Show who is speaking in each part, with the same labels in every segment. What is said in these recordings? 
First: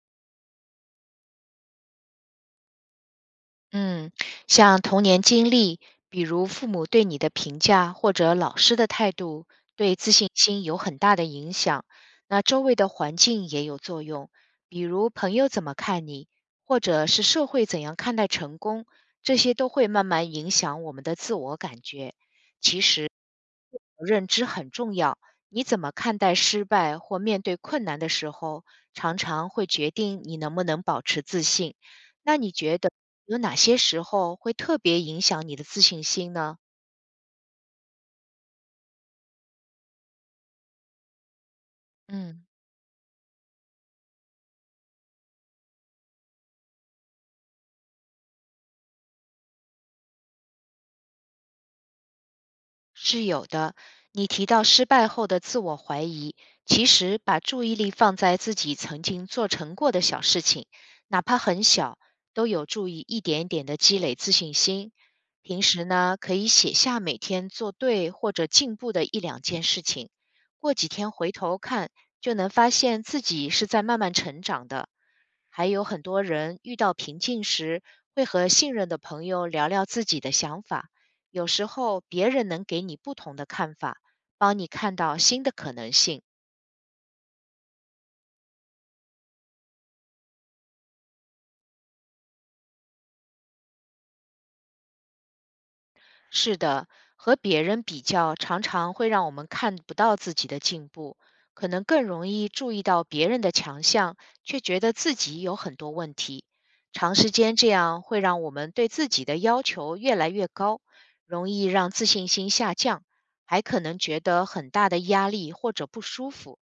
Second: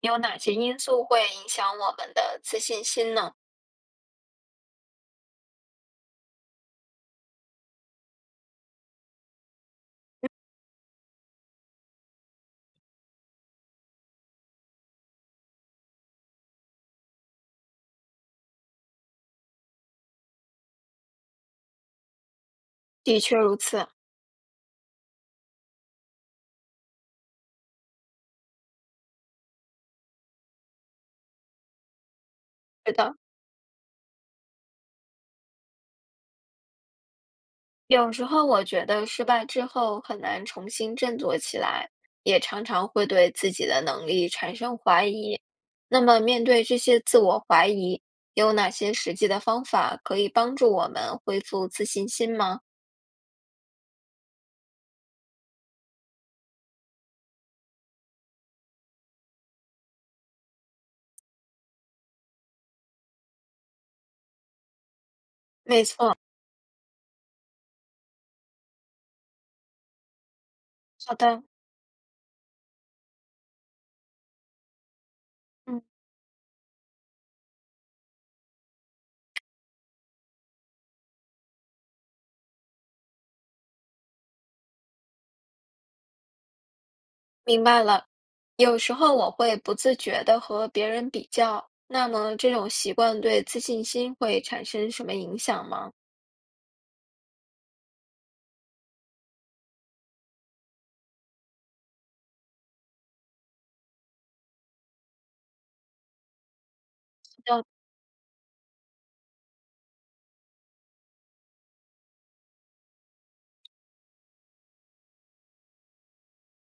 Speaker 1: 有哪些因素会影响我们的自信心呢？
Speaker 2: 嗯，像童年经历，比如父母对你的评价或者老师的态度，对自信心有很大的影响。那周围的环境也有作用，比如朋友怎么看你，或者是社会怎样看待成功，这些都会慢慢影响我们的自我感觉。
Speaker 1: 的确如此，
Speaker 2: 认知很重要。你怎么看待失败或面对困难的时候，常常会决定你能不能保持自信。那你觉得
Speaker 1: 是的，
Speaker 2: 有哪些时候会特别影响你的自信心呢？
Speaker 1: 有时候我觉得失败之后很难重新振作起来，也
Speaker 2: 嗯。
Speaker 1: 常常会对自己的能力产生怀疑。那么，面对这些自我怀疑，有哪些实际的方法可以帮助我们恢复自信心吗？
Speaker 2: 是有的。你提到失败后的自我怀疑，其实把注意力放在自己曾经做成过的小事情，哪怕很小，都有助于一点点的积累自信心。平时
Speaker 1: 没
Speaker 2: 呢，
Speaker 1: 错。
Speaker 2: 可以写下每天做对或者进步的一两件事情，过几天
Speaker 1: 好
Speaker 2: 回
Speaker 1: 的，
Speaker 2: 头看，就能发现自己是在慢慢成长的。还
Speaker 1: 嗯。
Speaker 2: 有很多人遇到瓶颈时，会和信任的朋友聊聊自己的想法。有时候别人能给你不同的看法，帮你看到新的可能性。
Speaker 1: 明白了，有时候我会不自觉的和别人比较，那么这种习惯对自信心会产生什么影响吗？
Speaker 2: 是的，和别人比较常常会让我们看不到自己的进步，可能更容易注意到别人的强项，却觉得自己有很多问题。长时间
Speaker 1: 嗯，
Speaker 2: 这样会让我们对自己的要求越来越高，容易让自信心下降，还可能觉得很大的压力或者不舒服。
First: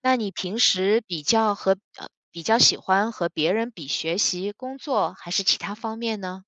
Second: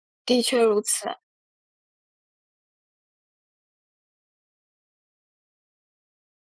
Speaker 2: 那你
Speaker 1: 的
Speaker 2: 平
Speaker 1: 确如
Speaker 2: 时
Speaker 1: 此。
Speaker 2: 比较和比较喜欢和别人比学习、工作还是其他方面呢？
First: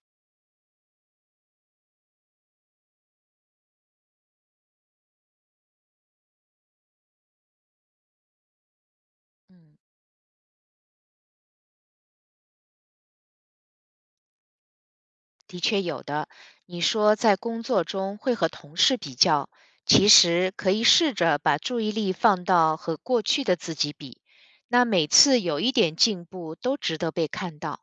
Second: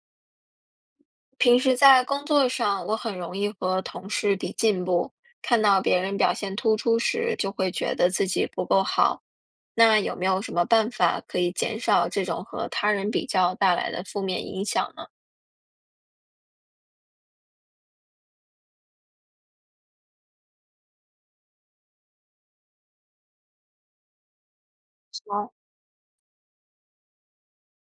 Speaker 1: 平时在工作上，我很容易和同事比进步，看到别人表现突出时，就会觉得自己不够好。
Speaker 2: 嗯。
Speaker 1: 那有没有什么办法可以减少这种和他人比较带来的负面影响呢？
Speaker 2: 的确有的。你说在工作中会和同事比较，其实可以试着把注意力放到和过去的自己比，那每次
Speaker 1: 哦，
Speaker 2: 有一点进步都值得被看到。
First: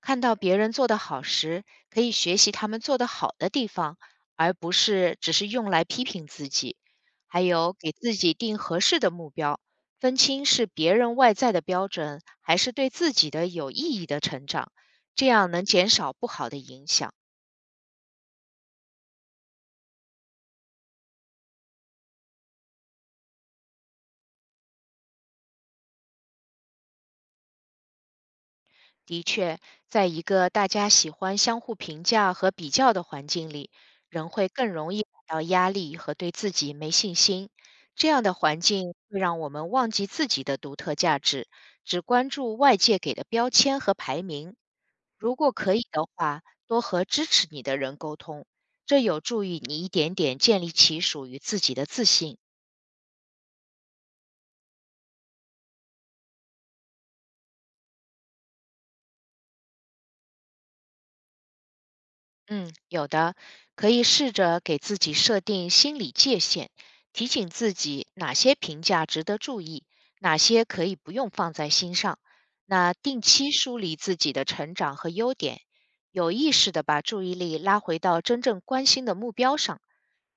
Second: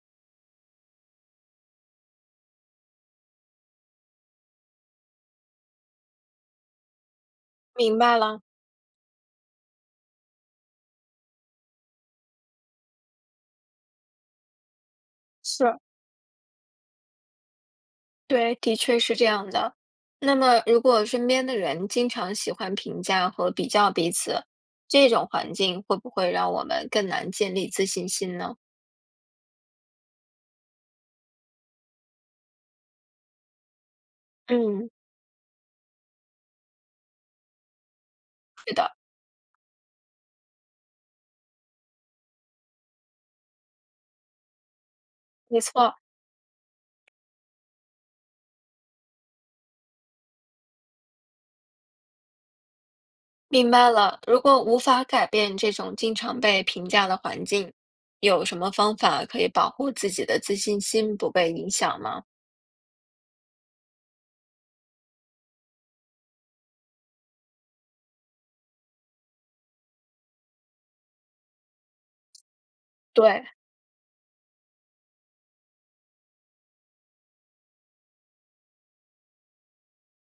Speaker 2: 看到别人做得好时，可以学习他们做得好的地方，而不是只是用来批评自己。还有，给
Speaker 1: 明
Speaker 2: 自
Speaker 1: 白
Speaker 2: 己
Speaker 1: 了，
Speaker 2: 定合适的目标，分清是别人外在的标准，还是对自己的有意义的成长，这样能
Speaker 1: 是。
Speaker 2: 减少不好的影响。
Speaker 1: 对，的确是这样的。那么，如果身边的人经常喜欢评价和比较彼此，这种环境会不会让我们更难建立自信心呢？
Speaker 2: 的确，在一个大家喜欢相互评价和比较的环境里，人会更
Speaker 1: 嗯，
Speaker 2: 容易感到压力和对自己没信心。这样的环
Speaker 1: 是的，
Speaker 2: 境会让我们忘记自己的独特价值，只关注外界给的标签和排名。如果
Speaker 1: 没
Speaker 2: 可以
Speaker 1: 错，
Speaker 2: 的话，多和支持你的人沟通，这有助于你一点点建立起属于自己的自信。
Speaker 1: 明白了。如果无法改变这种经常被评价的环境，有什么方法可以保护自己的自信心不被影响吗？
Speaker 2: 嗯，有的，可以试着给自己设定心理界限，提醒自己哪些评价值得注意，哪些可以不用放在心上。那定
Speaker 1: 对，
Speaker 2: 期梳理自己的成长和优点，有意识的把注意力拉回到真正关心的目标上，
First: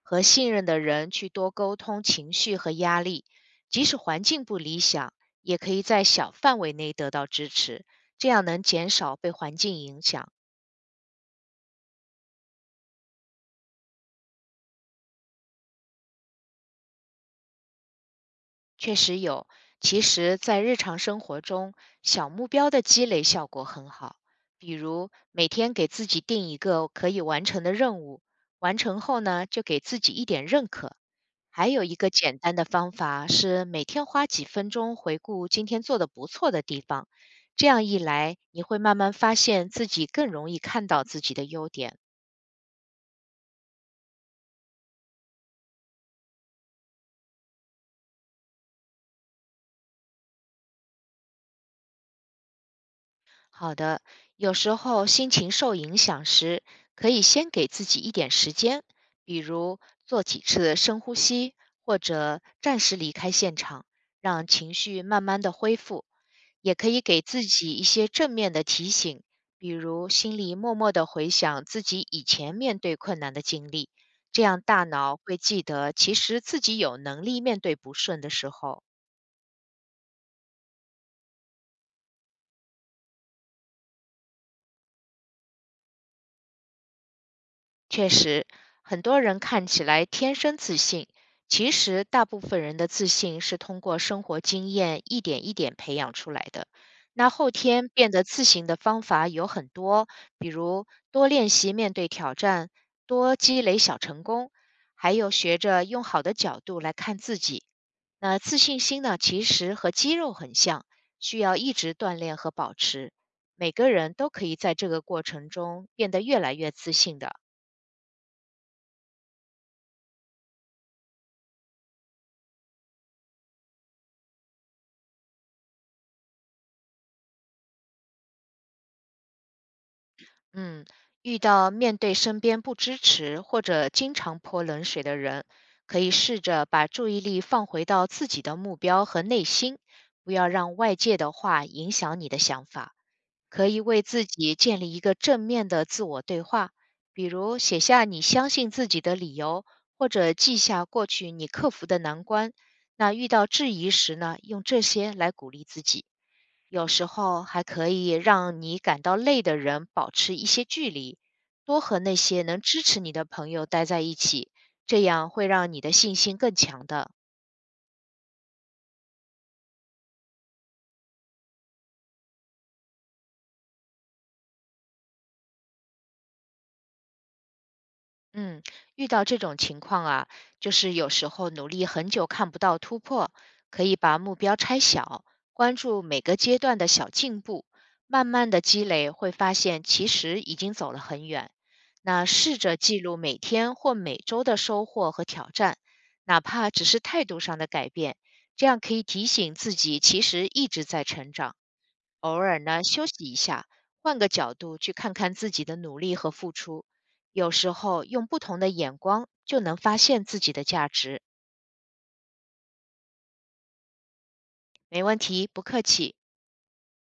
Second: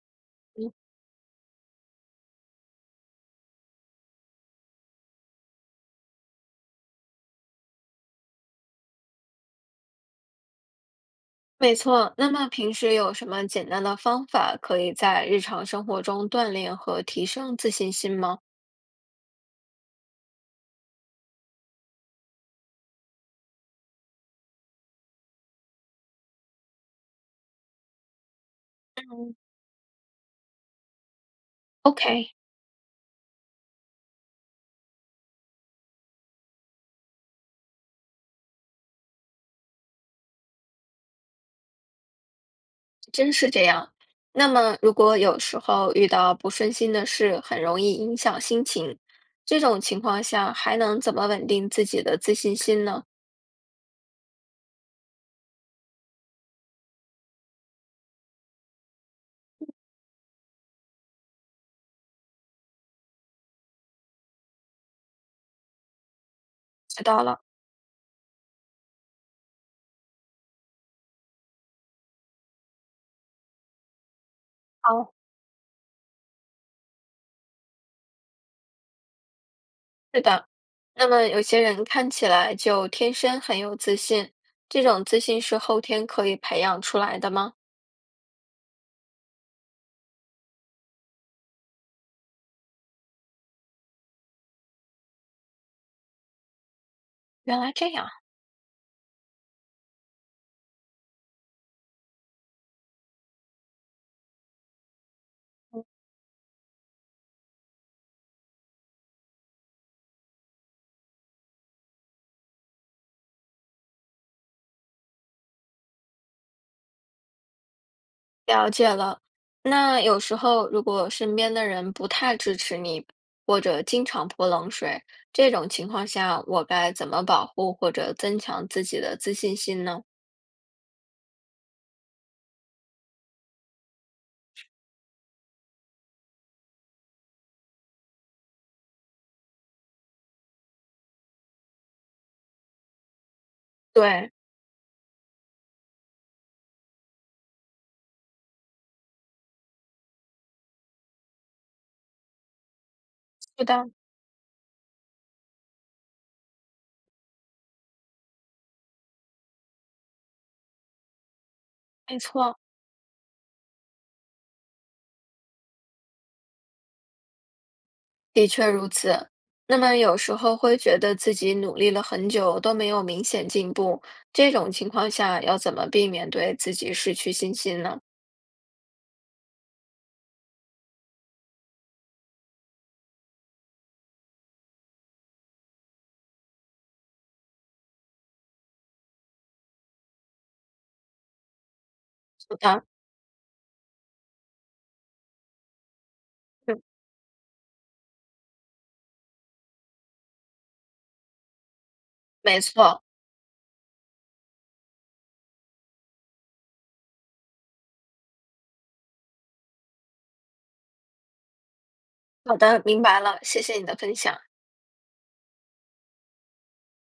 Speaker 2: 和信任
Speaker 1: 嗯，
Speaker 2: 的人去多沟通情绪和压力，即使环境不理想，也可以在小范围内得到支持，这样能减少被环境影响。
Speaker 1: 没错。那么，平时有什么简单的方法可以在日常生活中锻炼和提升自信心吗
Speaker 2: 确实有。其实，在日常生活中，小目标的积累效果很好。比如，每天给自己定一个可以完成的任务，完成后呢，就给自己一点认可。还有一个
Speaker 1: ？OK，
Speaker 2: 简单的方法是，每天花几分钟回顾今天做的不错的地方。这样一来，你会慢慢发现自己更容易看到自己的优点。
Speaker 1: 真是这样。那么，如果有时候遇到不顺心的事，很容易影响心情，这种情况下还能怎么稳定自己的自信心呢？
Speaker 2: 好的，有时候心情受影响时，可以先给自己一点时间，比如做几次深呼吸，或者暂时离开现场，让情绪慢慢的恢复。也可以
Speaker 1: 知
Speaker 2: 给
Speaker 1: 道了，
Speaker 2: 自己一些正面的提醒，比如心里默默的回想自己以前面对困难的经历，这样大
Speaker 1: 哦，
Speaker 2: 脑会记得其实自己有能力面对不顺的时候。
Speaker 1: 是的。那么，有些人看起来就天生很有自信，这种自信是后天可以培养出来的吗？
Speaker 2: 确实，很多人看起来天生自信，其实大部分人的自信是通过生活经验一点一点培养出来的。那后
Speaker 1: 原来
Speaker 2: 天
Speaker 1: 这样。
Speaker 2: 变得自信的方法有很多，比如多练习面对挑战，多积累小成功，还有学着用好的角度来看自己。那自信心呢，其实和肌肉很像，需要一直锻炼和保持。每个人都可以在这个过程中变得越来越自信的。
Speaker 1: 了解了。那有时候如果身边的人不太支持你，或者经常泼冷水，这种情况下，我该怎么保护或者增强自己的自信心呢？
Speaker 2: 嗯，遇到面对身边不支持或者经常泼冷水的人，可以试着把注意力放回到自己的目标和内心，不要让外界的话影响你的想法。可以为自
Speaker 1: 对，
Speaker 2: 己建立一个正面的自我对话，比如写下你相信自己的理由，或者记下过去你克服的难关。那遇到
Speaker 1: 是
Speaker 2: 质疑
Speaker 1: 的，
Speaker 2: 时呢，用这些来鼓励自己。有时候还可以让你感到累的人保持一些距离，多和那
Speaker 1: 没
Speaker 2: 些能
Speaker 1: 错。
Speaker 2: 支持你的朋友待在一起，这样会让你的信心更强的。
Speaker 1: 的确如此。那么有时候会觉得自己努力了很久都没有明显进步，这种情况下要怎么避免对自己失去信心呢？
Speaker 2: 嗯，遇到这种情况啊，就是有时候努力很久看不到突破，可以把目标拆小，关注每个阶段的小进步，慢慢的积累，会发现其实已经走了很远。那
Speaker 1: 好
Speaker 2: 试着
Speaker 1: 的，
Speaker 2: 记录每天或每周的收获和挑战，哪怕
Speaker 1: 嗯，
Speaker 2: 只是态度上的改变，这样可以提醒自己其实一直在成长。偶尔
Speaker 1: 没
Speaker 2: 呢
Speaker 1: 错。
Speaker 2: 休息一下，换个角度去看看自己的努力和付出。有时候用不同的眼光就能发现自己的价值。
Speaker 1: 好的，明白了，谢谢你的分享。
Speaker 2: 没问题，不客气。